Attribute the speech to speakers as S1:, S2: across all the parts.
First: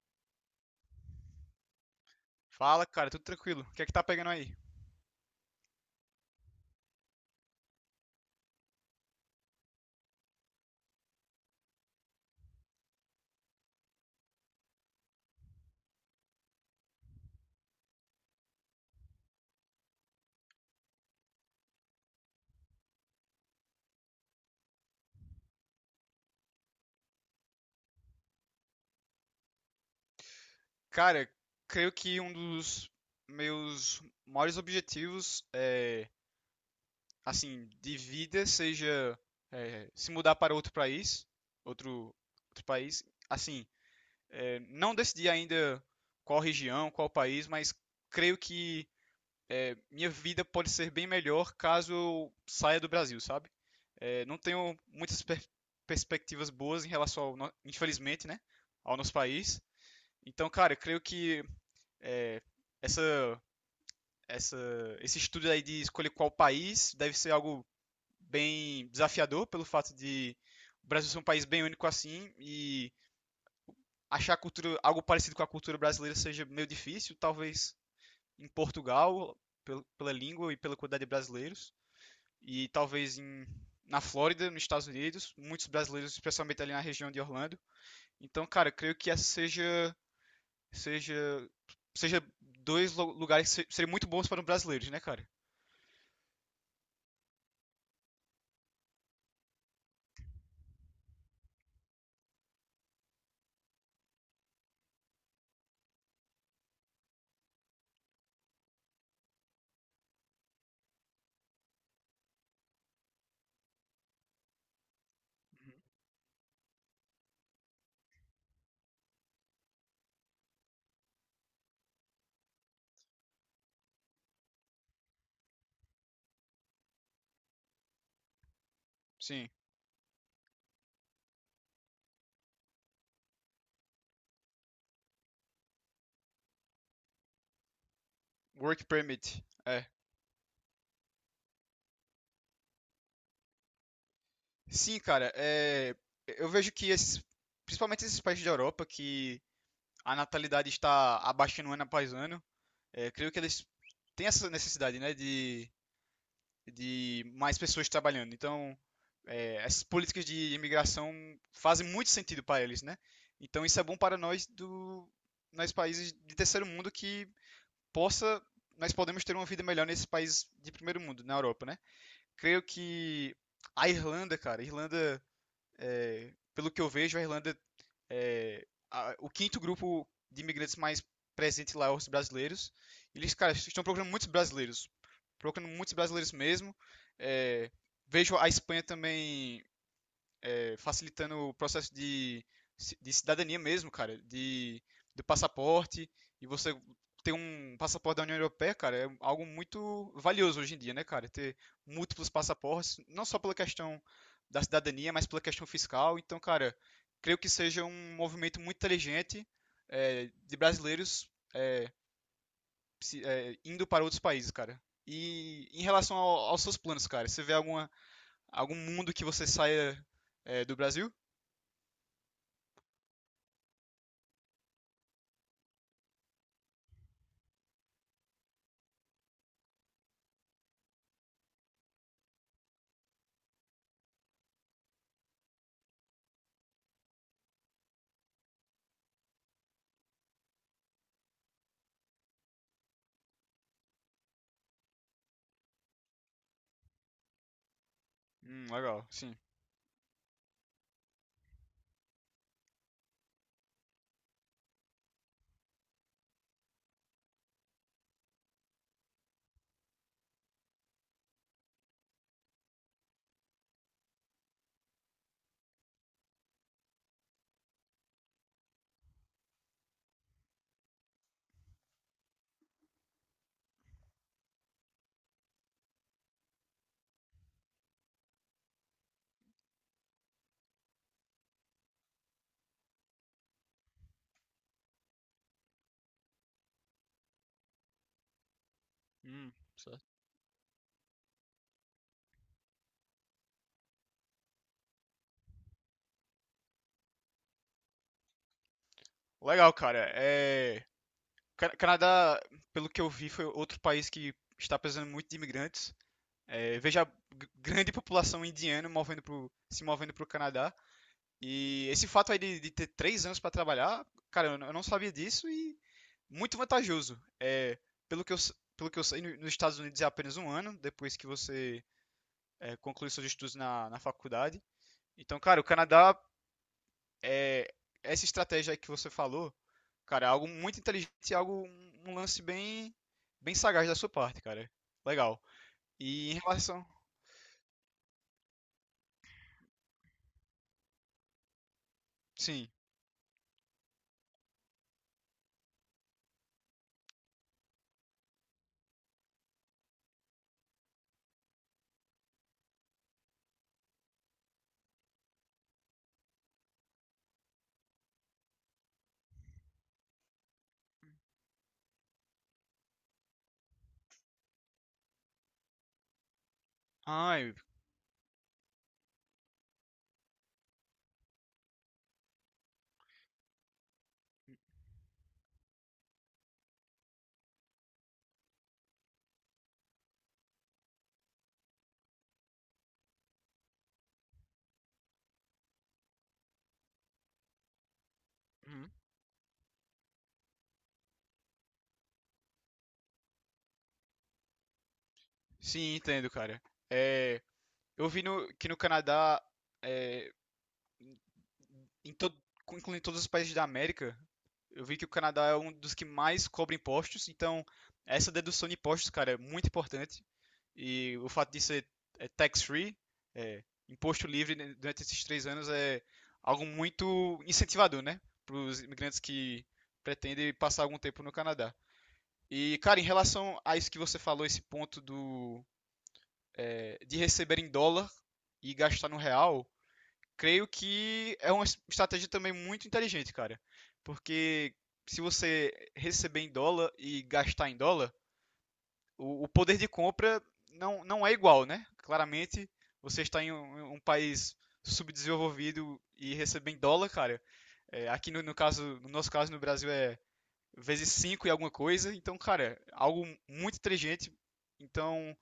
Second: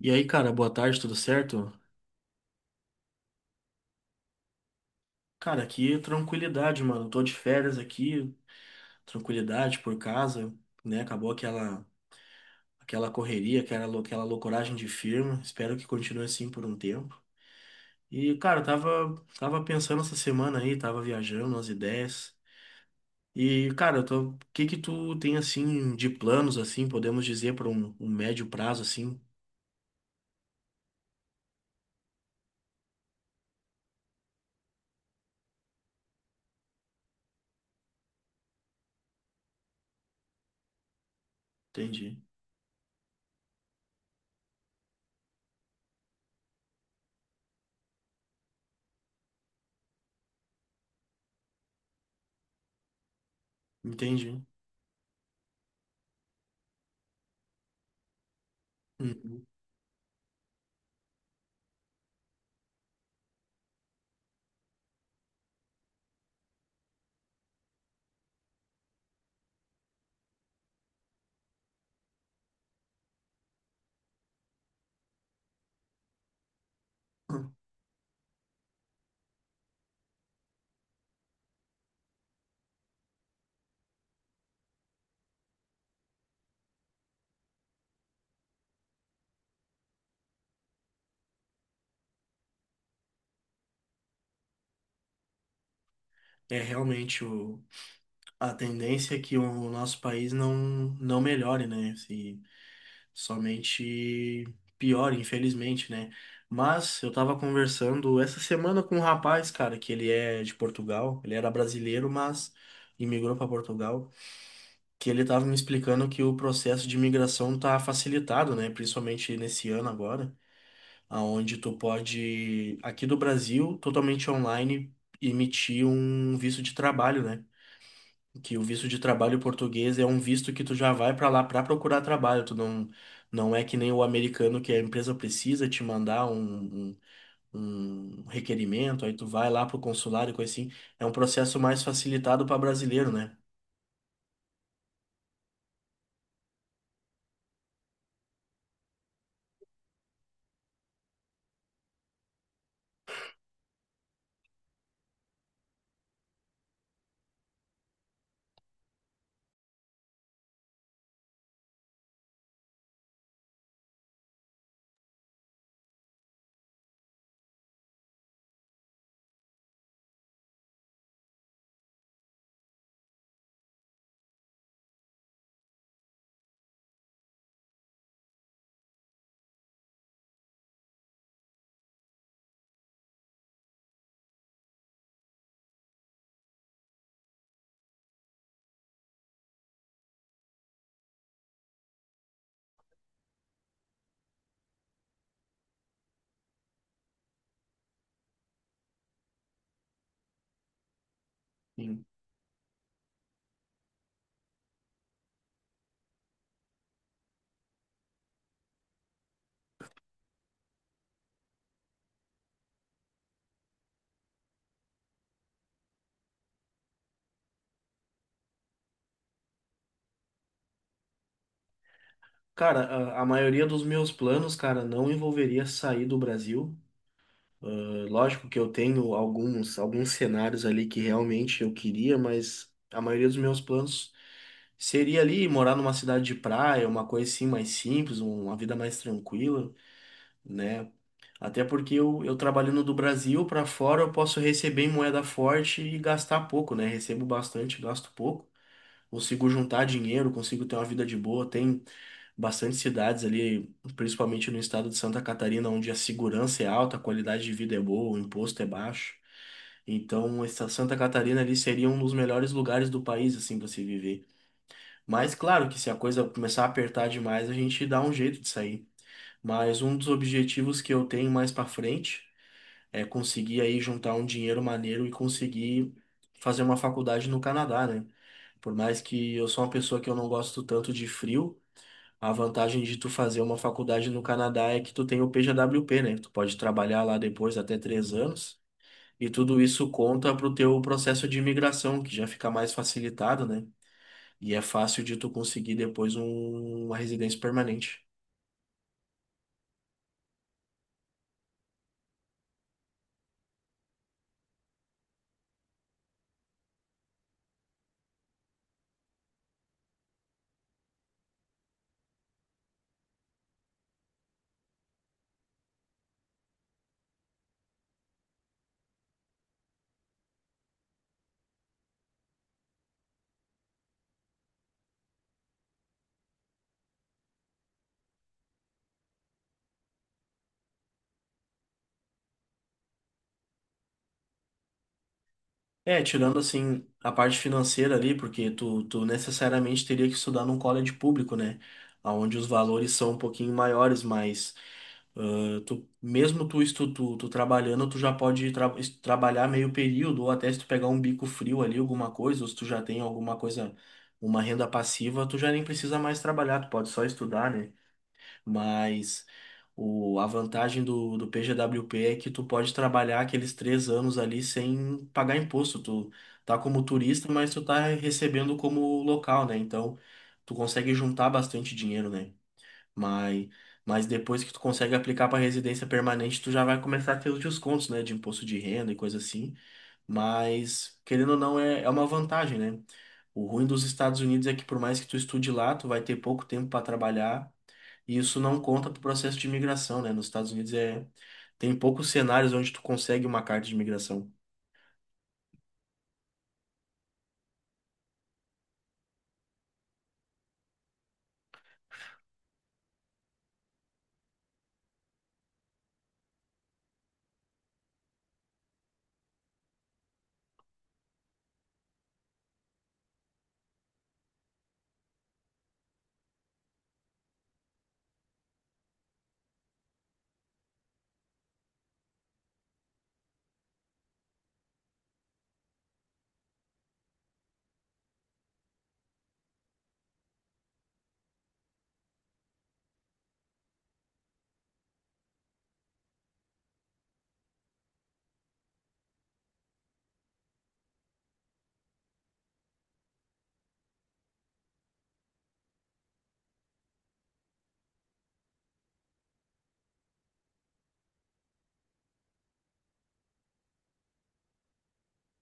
S1: E aí, cara, boa tarde, tudo certo?
S2: Fala, cara, tudo tranquilo. O que é que tá pegando aí?
S1: Cara, aqui tranquilidade, mano. Tô de férias aqui, tranquilidade por casa, né? Acabou aquela correria, aquela loucoragem de firma. Espero que continue assim por um tempo. E, cara, eu tava pensando essa semana aí, tava viajando umas ideias. E, cara, eu tô, o que que tu tem assim de planos assim, podemos dizer para um médio prazo assim?
S2: Cara, creio que um dos meus maiores objetivos assim, de vida seja se mudar para outro país, outro,
S1: Entendi.
S2: outro país. Assim, não decidi ainda qual região, qual país, mas creio que minha vida pode ser bem melhor caso eu saia do Brasil, sabe? É, não
S1: Entendi.
S2: tenho muitas perspectivas boas em relação ao, infelizmente, né, ao nosso
S1: Uhum.
S2: país. Então, cara, eu creio que é, essa, essa, esse estudo aí de escolher qual país deve ser algo bem desafiador pelo fato de o Brasil ser um país bem único assim e achar a cultura, algo parecido com a cultura brasileira seja meio difícil, talvez em Portugal, pela língua e pela quantidade de brasileiros, e na Flórida, nos Estados Unidos, muitos brasileiros, especialmente ali na região de Orlando. Então, cara, eu creio que essa seja seja seja lugares que seriam muito bons para um brasileiro, né, cara?
S1: É realmente o A tendência é que o nosso país não melhore, né? Se somente piore, infelizmente, né? Mas eu tava conversando essa semana com um rapaz, cara, que ele é de Portugal, ele era brasileiro, mas imigrou para Portugal, que ele tava me
S2: Uhum.
S1: explicando que o processo de imigração tá facilitado, né? Principalmente nesse ano agora, aonde tu pode, aqui do Brasil, totalmente online, emitir um visto de trabalho, né? Que o visto de trabalho
S2: Sim,
S1: português é um visto que tu já vai para lá para procurar trabalho, tu não é que nem o americano que a empresa precisa te mandar um
S2: work
S1: requerimento, aí tu
S2: permit.
S1: vai lá pro
S2: É.
S1: consulado e coisa assim. É um processo mais facilitado para brasileiro, né?
S2: Sim, cara, é, eu vejo que principalmente esses países da Europa, que a natalidade está abaixando ano após ano, creio que eles têm essa necessidade, né, de mais pessoas trabalhando. Então, essas políticas de imigração fazem muito sentido para eles, né? Então, isso é bom para nós países de terceiro mundo que possa nós podemos ter uma vida melhor nesse país de primeiro mundo, na Europa, né? Creio que a Irlanda, é, pelo que eu vejo, a Irlanda é o quinto grupo de imigrantes mais presente lá é os brasileiros. Eles, cara, estão procurando muitos brasileiros mesmo. É, vejo a Espanha também facilitando o processo de cidadania mesmo, do passaporte, e você ter um passaporte da União Europeia, cara, é algo muito valioso hoje em dia, né, cara? Ter
S1: Sim.
S2: múltiplos passaportes, não só pela questão da cidadania, mas pela questão fiscal. Então, cara, creio que seja um movimento muito inteligente de brasileiros indo para outros países, cara. E em relação aos seus planos, cara, você vê alguma, algum mundo que você saia do Brasil?
S1: Cara, a maioria dos meus planos, cara, não envolveria sair do Brasil. Lógico que eu tenho alguns cenários ali que realmente eu queria, mas a maioria dos meus planos seria ali morar numa cidade de praia, uma coisa assim mais simples, uma vida mais tranquila, né? Até porque eu trabalhando do Brasil para fora, eu posso receber em moeda forte e gastar pouco, né? Recebo bastante, gasto pouco.
S2: Legal, sim.
S1: Consigo juntar dinheiro, consigo ter uma vida de boa. Tem bastante cidades ali, principalmente no estado de Santa Catarina, onde a segurança é alta, a qualidade de vida é boa, o imposto é baixo. Então, essa Santa Catarina ali seria um dos melhores lugares do país, assim, pra se viver. Mas, claro que se a coisa começar a apertar demais, a gente dá um jeito de sair. Mas um dos objetivos que eu tenho mais pra frente é conseguir aí juntar um dinheiro maneiro e conseguir fazer uma faculdade no Canadá, né? Por mais que eu sou uma pessoa que eu não gosto tanto de frio, a vantagem de tu fazer uma faculdade no Canadá é que tu tem o PJWP, né? Tu pode trabalhar lá depois até três anos. E tudo isso
S2: Certo.
S1: conta pro teu processo de imigração, que já fica mais facilitado, né? E é fácil de tu conseguir depois uma residência permanente.
S2: Legal, cara. É... Canadá, pelo que eu vi, foi outro país que está precisando muito de imigrantes. É, veja a grande população indiana se movendo para o Canadá. E esse fato aí de ter três anos para trabalhar, cara, eu não sabia disso e muito vantajoso. É, pelo que eu sei, nos Estados Unidos é apenas um ano depois que você conclui seus estudos na faculdade. Então, cara, o Canadá é, essa estratégia aí que você falou, cara, é algo muito inteligente e algo, um lance bem, bem sagaz da sua parte, cara. Legal.
S1: É,
S2: E
S1: tirando
S2: em relação.
S1: assim a parte financeira ali, porque tu necessariamente teria que estudar num college público, né? Onde os
S2: Sim.
S1: valores são um pouquinho maiores, mas ah, tu, mesmo tu, estu, tu, tu trabalhando, tu já pode trabalhar meio período, ou até se tu pegar um bico frio ali, alguma coisa, ou se tu já tem alguma coisa, uma renda passiva, tu já nem precisa mais trabalhar, tu pode só estudar, né? Mas a vantagem do PGWP é que tu pode trabalhar aqueles três anos ali sem pagar imposto. Tu tá como turista, mas
S2: Ai.
S1: tu tá recebendo como local, né? Então tu consegue juntar bastante dinheiro, né? Mas, mas depois que tu consegue aplicar para residência permanente, tu já vai começar a ter os descontos, né? De imposto de renda e coisa assim. Mas, querendo ou não, é uma vantagem, né? O ruim dos Estados Unidos é que por mais que tu estude lá, tu vai ter pouco tempo para trabalhar e isso não conta
S2: Uhum.
S1: para o processo de imigração, né? Nos Estados Unidos é tem poucos cenários onde tu consegue uma carta de imigração.
S2: Sim, entendo, cara. É, eu vi no, que no Canadá, é, em todo, incluindo todos os países da América, eu vi que o Canadá é um dos que mais cobra impostos, então essa dedução de impostos, cara, é muito importante. E o fato de ser tax-free, é, imposto livre né, durante esses três anos, é algo muito incentivador, né? Para os imigrantes que pretendem passar algum tempo no Canadá. E, cara, em relação a isso que você falou, esse ponto do de receber em dólar e gastar no real, creio que é uma estratégia também muito inteligente, cara. Porque se você receber em dólar e gastar em dólar, o poder de compra não é igual, né? Claramente, você está em um país subdesenvolvido e receber em dólar, cara. É, aqui no, no caso, no nosso caso, no Brasil é vezes 5 e alguma coisa. Então, cara, é algo muito inteligente. Então,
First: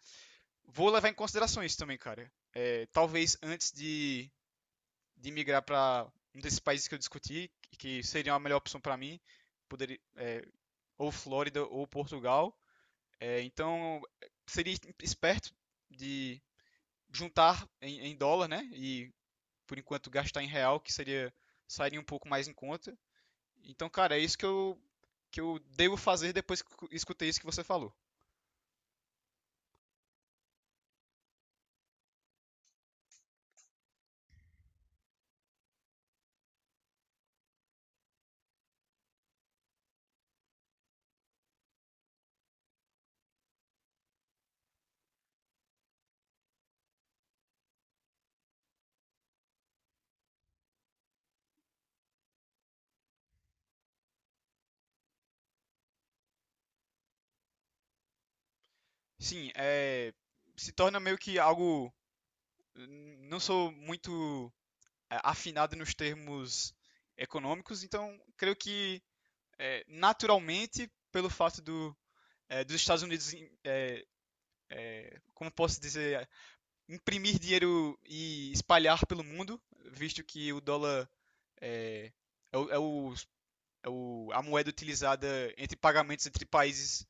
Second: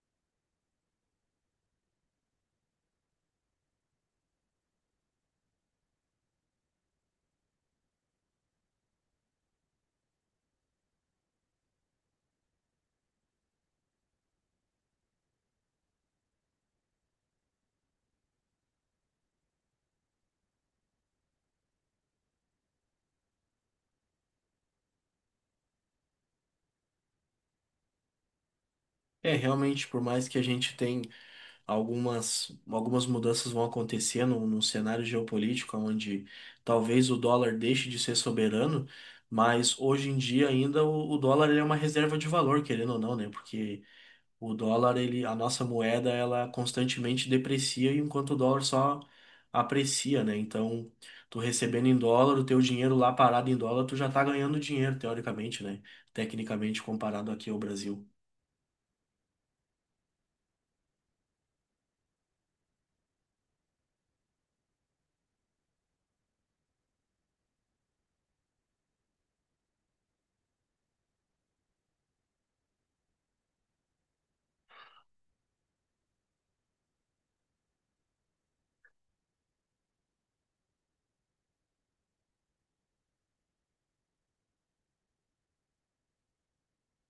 S2: vou levar em consideração isso também, cara. É, talvez antes de migrar para um desses países que eu discuti, que seria a melhor opção para mim, poderia, é, ou Flórida ou Portugal. É, então, seria esperto de juntar dólar, né? E por enquanto gastar em real, que seria sairia um pouco mais em conta. Então, cara, é isso que eu devo fazer depois que escutei isso que você falou.
S1: É, realmente, por mais que a gente tem algumas, algumas mudanças vão acontecer num cenário geopolítico onde talvez o dólar deixe de ser soberano, mas hoje em dia ainda o dólar ele é uma reserva de valor, querendo ou não, né? Porque o dólar, ele, a nossa moeda, ela constantemente deprecia, enquanto o dólar só aprecia, né? Então, tu recebendo em dólar, o teu dinheiro lá parado em dólar, tu já tá ganhando dinheiro, teoricamente, né? Tecnicamente, comparado aqui ao Brasil.
S2: Sim, é, se torna meio que algo não sou muito afinado nos termos econômicos. Então, creio que naturalmente, pelo fato do, é, dos Estados Unidos, é, como posso dizer, imprimir dinheiro e espalhar pelo mundo, visto que o dólar é, é, o, é, o, a moeda utilizada entre pagamentos entre países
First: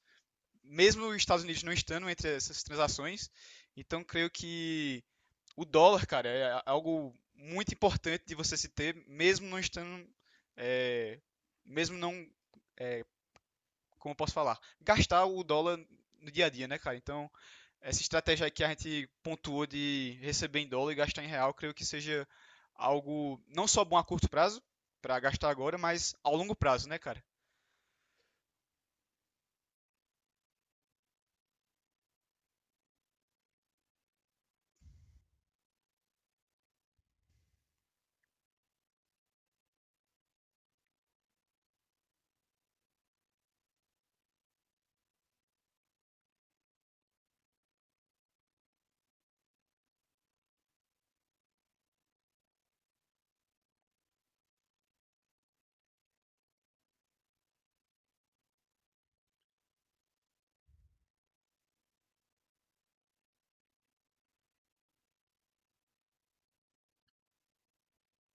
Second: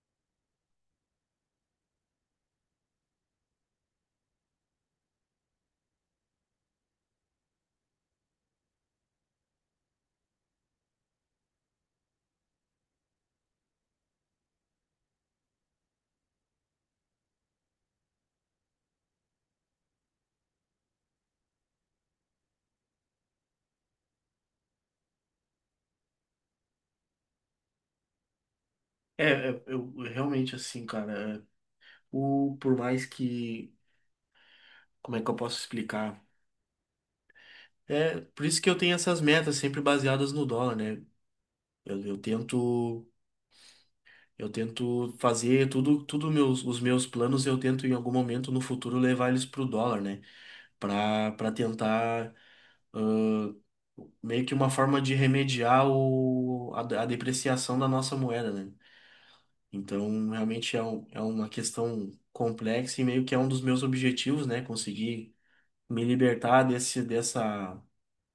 S2: mesmo os Estados Unidos não estando entre essas transações, então creio que o dólar, cara, é algo muito importante de você se ter, mesmo não estando, é, mesmo não, é, como eu posso falar, gastar o dólar no dia a dia, né, cara? Então, essa estratégia aí que a gente pontuou de receber em dólar e gastar em real, creio que seja algo não só bom a curto prazo, para gastar agora, mas ao longo prazo, né, cara?
S1: Eu realmente assim, cara, é, o, por mais que, como é que eu posso explicar? É, por isso que eu tenho essas metas sempre baseadas no dólar, né? Eu tento. Eu tento fazer tudo, tudo meus, os meus planos, eu tento em algum momento no futuro levar eles pro dólar, né? Para tentar meio que uma forma de remediar o, a depreciação da nossa moeda, né? Então, realmente é, um, é uma questão complexa e meio que é um dos meus objetivos, né? Conseguir me libertar desse, dessa,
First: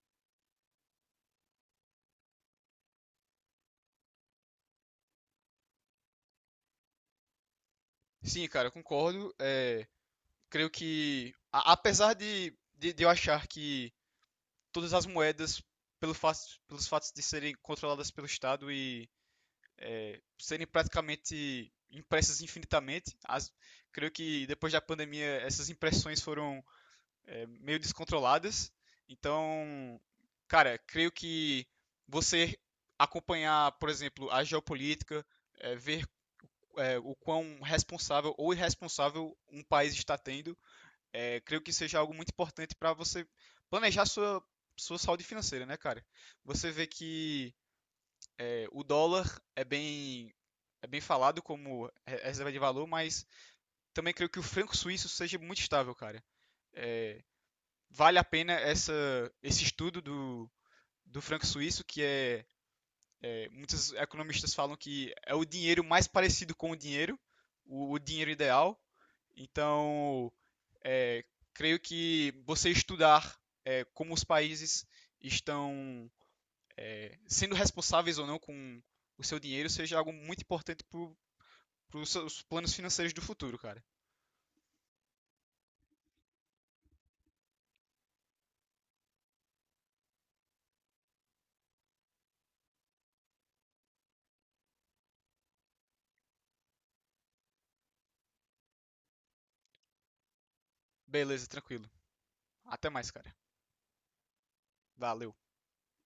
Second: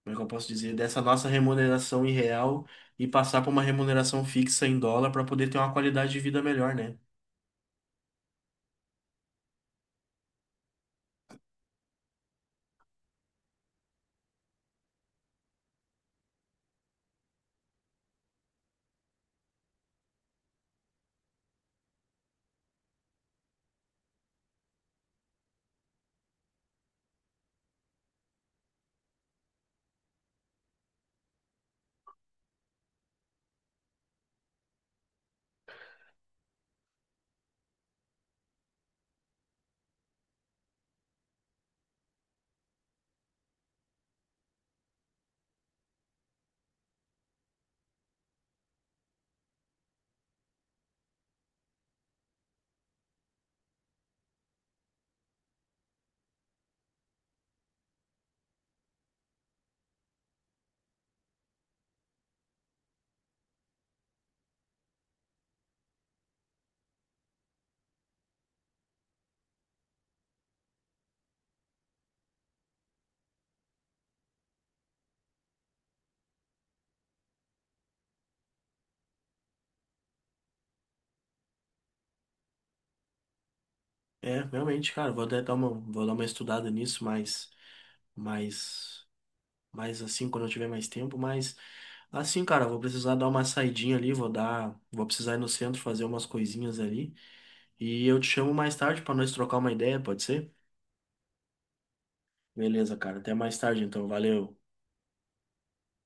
S1: como é que eu posso dizer, dessa nossa remuneração irreal e passar para uma remuneração fixa em dólar para poder ter uma qualidade de vida melhor, né?
S2: Sim, cara, eu concordo. É, creio que, apesar de eu achar que todas as moedas, pelo fato, pelos fatos de serem controladas pelo Estado e serem praticamente impressas infinitamente, as, creio que depois da pandemia essas impressões foram meio descontroladas. Então, cara, creio que você acompanhar, por exemplo, a geopolítica, ver o quão responsável ou irresponsável um país está tendo creio que seja algo muito importante para você planejar sua saúde financeira, né, cara? Você vê que o dólar é bem, é bem falado como reserva de valor, mas também creio que o franco suíço seja muito estável, cara. Vale a pena esse estudo do franco suíço, que muitos economistas falam que é o dinheiro mais parecido com o dinheiro, o dinheiro ideal. Então, é, creio que você estudar é, como os países estão sendo responsáveis ou não com o seu dinheiro seja algo muito importante para os planos financeiros do futuro, cara.
S1: É, realmente, cara, vou até dar uma, vou dar uma estudada nisso, mas, mas assim, quando eu tiver mais tempo, mas assim, cara, vou precisar dar uma saidinha ali, vou dar, vou precisar ir no centro fazer umas coisinhas ali, e eu te chamo mais tarde pra nós trocar uma ideia, pode ser?
S2: Beleza, tranquilo. Até
S1: Beleza,
S2: mais,
S1: cara,
S2: cara.
S1: até mais tarde então, valeu.
S2: Valeu.